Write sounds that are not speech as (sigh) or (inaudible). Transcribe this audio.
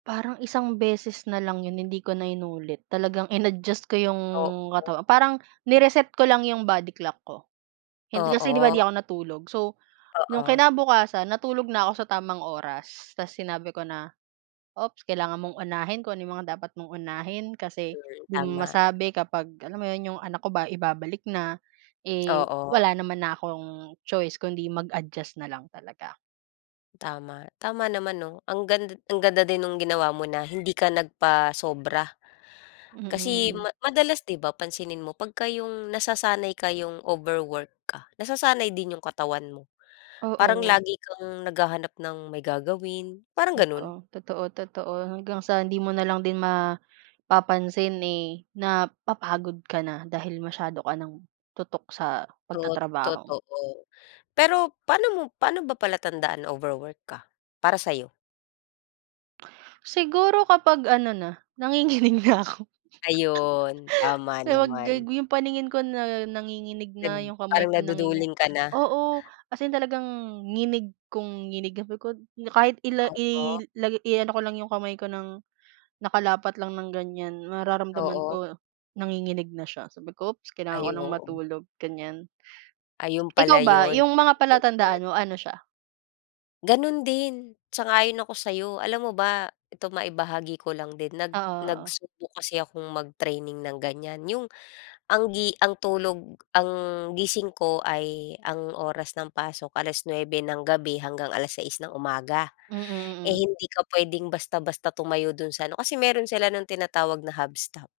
Parang isang beses na lang 'yon hindi ko na inulit talagang ina-adjust ko 'yong Oo. katawan, parang ni-reset ko lang 'yong body clock ko. Hindi kasi 'di ba 'di Oo. ako natulog, so 'yong Oo. kinabukasan natulog na ako sa tamang oras, tapos sinabi ko na, "Ops, kailangan mong unahin kung ano mga dapat mong unahin kasi Work, 'di mo tama. masabi kapag," alam mo 'yon 'yong anak ko ba ibabalik na. Eh, Oo. wala naman na akong choice kundi mag-adjust na lang talaga. Tama, tama naman 'no, ang gand ang ganda din nung ginawa mo na hindi ka nagpasobra. Kasi Mm. madalas 'di ba pansinin mo 'pagka 'yong nasasanay ka 'yong overwork ka, nasasanay din 'yung katawan mo. Parang Oo. lagi kang naghahanap ng may gagawin, parang ganun. Totoo, totoo, totoo hanggang sa hindi mo nalang din mapapansin, eh, napapagod ka na dahil masyado ka ng tutok sa Tot pagtatrabaho. totoo, pero pa'no mo pa'no ba palatandaan na overwork ka, para sayo? Siguro kapag ano na, nanginginig na ako. (chuckles) Ayun, tama Eh, wag gag naman. 'yung paningin ko na nanginginig Nag na, 'yung kamay parang ko nanginginig naduduling ka na. oo, as in talagang nginig kong nginig sabi ko, kahit ila Oo. ilagay ko lang 'yung kamay ko ng nakalapat lang ng ganiyan mararamdaman Oo. ko nanginginig na siya sabi ko, "Ops kailangan ko Ay ng oo. matulog," ganiyan. Ayun Ikaw pala ba yun. 'yung mga Overwork. palatandaan mo, ano siya? Ganun din, sang-ayon ako sa 'yo. Alam mo ba ito maibahagi ko lang din nag Oo, oo. nagsubok kasi akong mag-training ng ganiyan 'yong ang gi ang tulog ang gising ko, ay ang oras ng pasok, 9:00 ng gabi hanggang 6:00 ng umaga. Eh, Mm. Mm. hindi ka puwedeng basta-basta tumayo do'n sa ano, kasi meron sila no'ng tinatawag na Hubstaff.